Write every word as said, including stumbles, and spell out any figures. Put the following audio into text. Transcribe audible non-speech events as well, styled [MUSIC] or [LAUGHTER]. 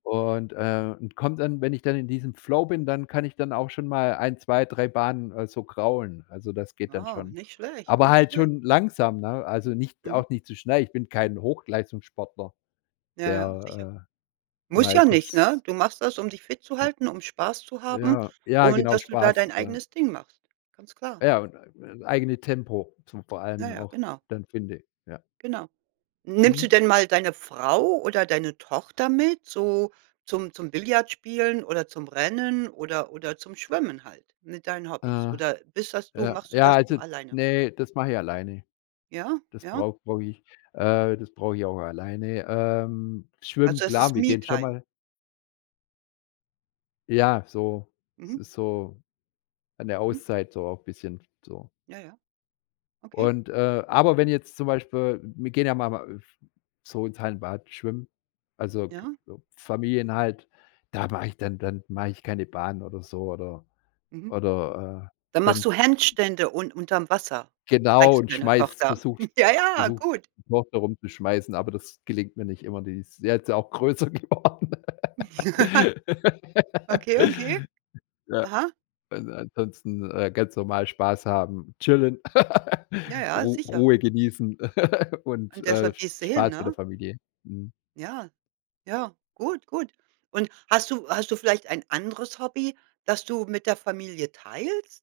Und, ähm und kommt dann wenn ich dann in diesem Flow bin, dann kann ich dann auch schon mal ein, zwei, drei Bahnen, äh, so kraulen. Also, das geht dann Wow, schon. nicht schlecht, Aber nicht halt schlecht. schon langsam, ne, also, nicht Mhm. auch nicht zu schnell. Ich bin kein Hochleistungssportler, Ja, ja. Sicher. der, äh, Muss mal ja nicht, kurz ne? Du machst das, um dich fit zu Ne halten, um Spaß zu haben ja, ja und genau, dass du da Spaß dein ver eigenes Ding machst. Ganz klar. Ja, und ä ä eigene Tempo v vor Ja, allem ja, auch genau. dann finde. Ja. Genau. Nimmst du Mhm. denn mal deine Frau oder deine Tochter mit, so zum zum Billard spielen oder zum Rennen oder oder zum Schwimmen halt mit deinen Hobbys? Äh. Oder bist das du Ja. machst du Ja, das also nur alleine? ne, das mache ich alleine. Ja, Das ja. brauch brauche ich, äh das brauche ich auch alleine. Ähm, schwimmen, Also es klar, ist wir gehen schon Me-Time? mal Ja, so es Mhm. ist so an der Mhm. Auszeit so auch bisschen so. Ja, ja. Okay. Und, äh aber wenn jetzt zum Beispiel wir gehen ja mal a f so ins Hallenbad schwimmen, also, k Ja. Familien halt, da mache ich dann dann mache ich keine Bahnen oder so oder Mhm. oder, äh, Dann machst dann du Handstände, un unterm Wasser Genau trägst du und deine schmeiß Tochter? versuch [CHUCKLES] Ja, ja, versuch, gut. die Tochter herumzuschmeißen, aber das gelingt mir nicht immer. Die ist jetzt ja auch größer geworden. [LAUGHS] Okay, okay. [LAUGHS] Ja. Aha. Also, ansonsten, äh, ganz normal Spaß haben, chillen, Ja, [LAUGHS] ja, Ru sicher. Ruhe genießen [LAUGHS] und, Und äh, deshalb Sp gehst du hin, Spaß mit der ne? Familie. Mhm. Ja, ja, gut, gut. Und hast du hast du vielleicht ein anderes Hobby, das du mit der Familie teilst?